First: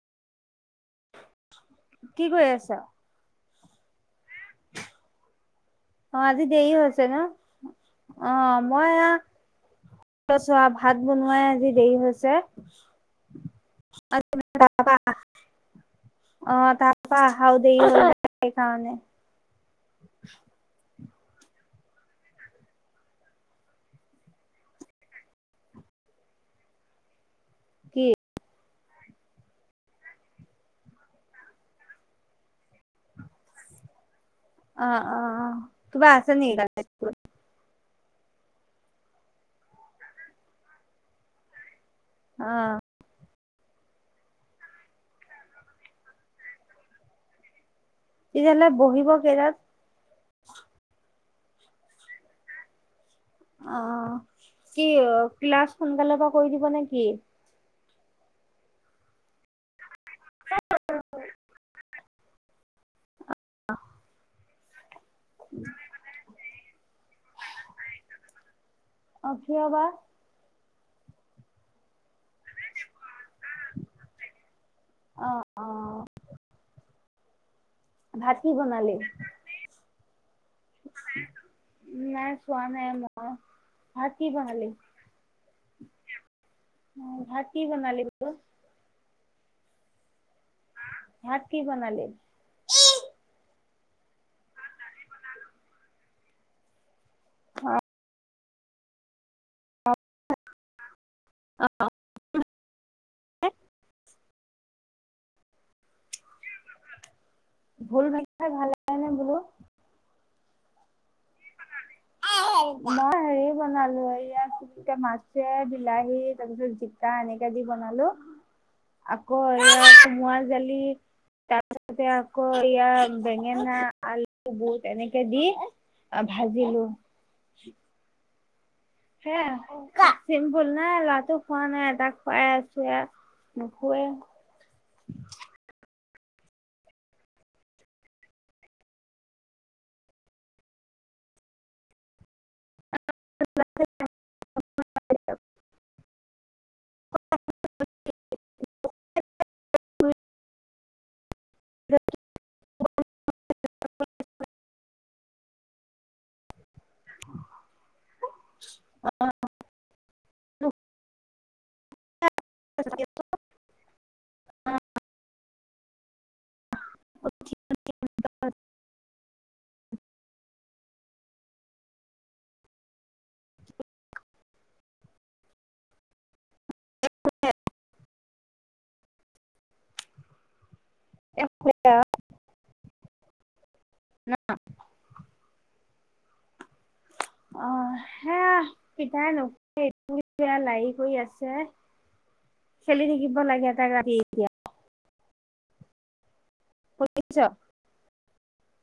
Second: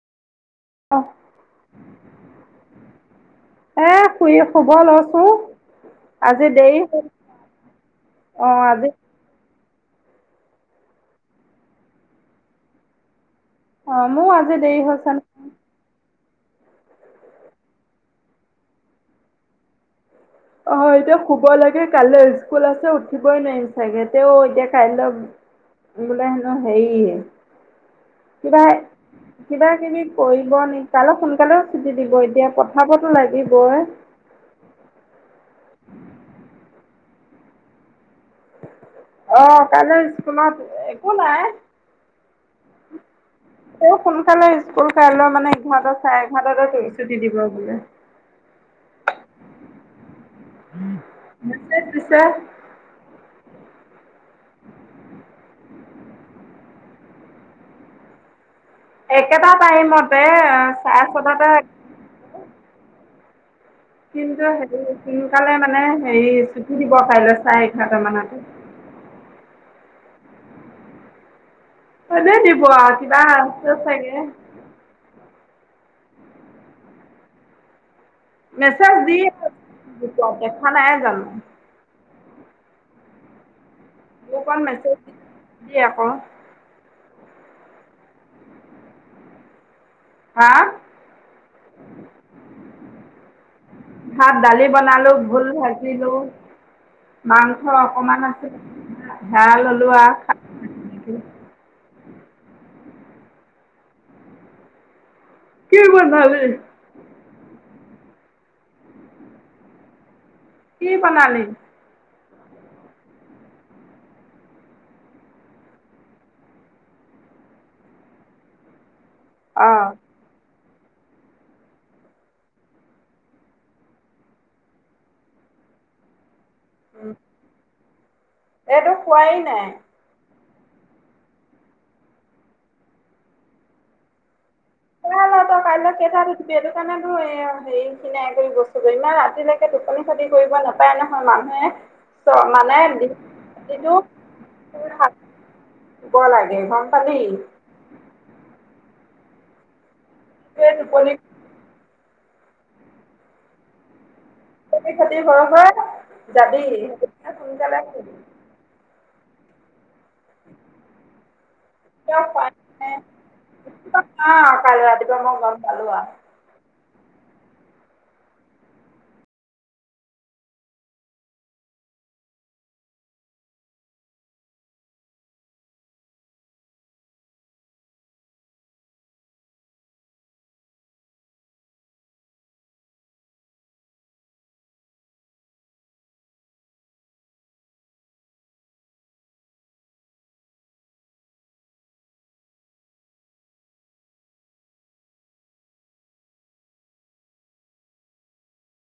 অ', কি কৰি আছা। এই শুই শুব লইছো। অঁ আজি দেৰি হৈছে ন, অঁ অ', আজি মই আ চোৱা ভাত বনোৱাই আজি দেৰি হৈছে। অঁ মোৰ আজি দেৰি হৈছে অঁ তাপা অহাও দেৰি হ'ল, সেইকাৰণে। অঁ হয়, এতিয়া শুব লাগে কাইলে স্কুল আছে উঠিবই নোৱাৰিম চাগে, ত' এতিয়া কাইলৈ বোলে হেনো হেৰি কি। পাই কিবা কিবি কৰিব নি কাইলে সোনকালেও চুটি দিব এতিয়া পঠাবতো লাগিবই। অঁ অঁ অঁ কিবা আছে নেকি কাইলে স্কুলত অঁ কাইলে স্কুলত এ একো নাই অঁ আকৌ সোনকালে স্কুল কাইলৈ মানে এঘাৰটা চাৰে এঘাৰটাতে ছুটি দিব বোলে তেতিয়াহ'লে বহিব কেইটাত মেছেজ দিছে অঁ কি ক্লাছ সোনকালে পা কৰি দিব নেকি একেটা টাইমত মতে চাৰে চটাতে কিন্তু হেৰি সোনকালে মানে হেৰি ছুটি দিব কাইলে চাৰে এঘাৰটা মানত অ' কিয় বা? এনে দিব আঁ কিবা আছে চাগে অঁ অঁ মেছেজ দি দেখা নাই জানো নাই চোৱা নাইয়ে মই ভাত কি গ্ৰুপত বনালি? মেছেজ দিবি আকৌ অঁ ভাত কি বনালি বুলো হা ভাত কি বনালি ভাত দালি বনালো, ভুল ভাজিলো, মাংস অকমান আছিলে সেয়া ললো আৰু অঁ [inaudible] কি বনালি? ভুল ভাজিলে ভাল হয় নে বোলো? কি বনালি? মই হেৰি বনালো এয়া কি মাছে, বিলাহী তাৰ পিছত জিকা এনেকে দি বনালো। আকৌ অ আৰু কোমোৰা দালি তাৰপিছতে আকৌ এইযা বেঙেনা, আলু, বুট এনেকে দি ভাজিলো। [inaudible] এইটো শুৱাই নাই। সেয়া চিম্পুল নাই লৰাতু শুৱা নাই তাক শুৱাই আছো নোশুৱে উি এইটো কাৰণেতো এই হেৰি খিনাই কৰি গৈছগে ইমান ৰাতিলৈকে টোপনি খতি কৰিব নাপায় নহয় মানুহে ত' মানে যিটো এঘন্টা [unintelligible] টোপনি খতি হয় হয় যাবি তেতিয়া সোনকালে শুবি অঁ কিয় ৰাতিপুৱা মই গম পালো আৰু [unintelligible] [unintelligible] [unintelligible] অ, সেয়া পিতাই নুহোৱে এতিয়া বেয়া লাইি কৰি আছে। খেলি থাকিব লাগে তাইক ৰাতি এতিয়া। শুনিছ?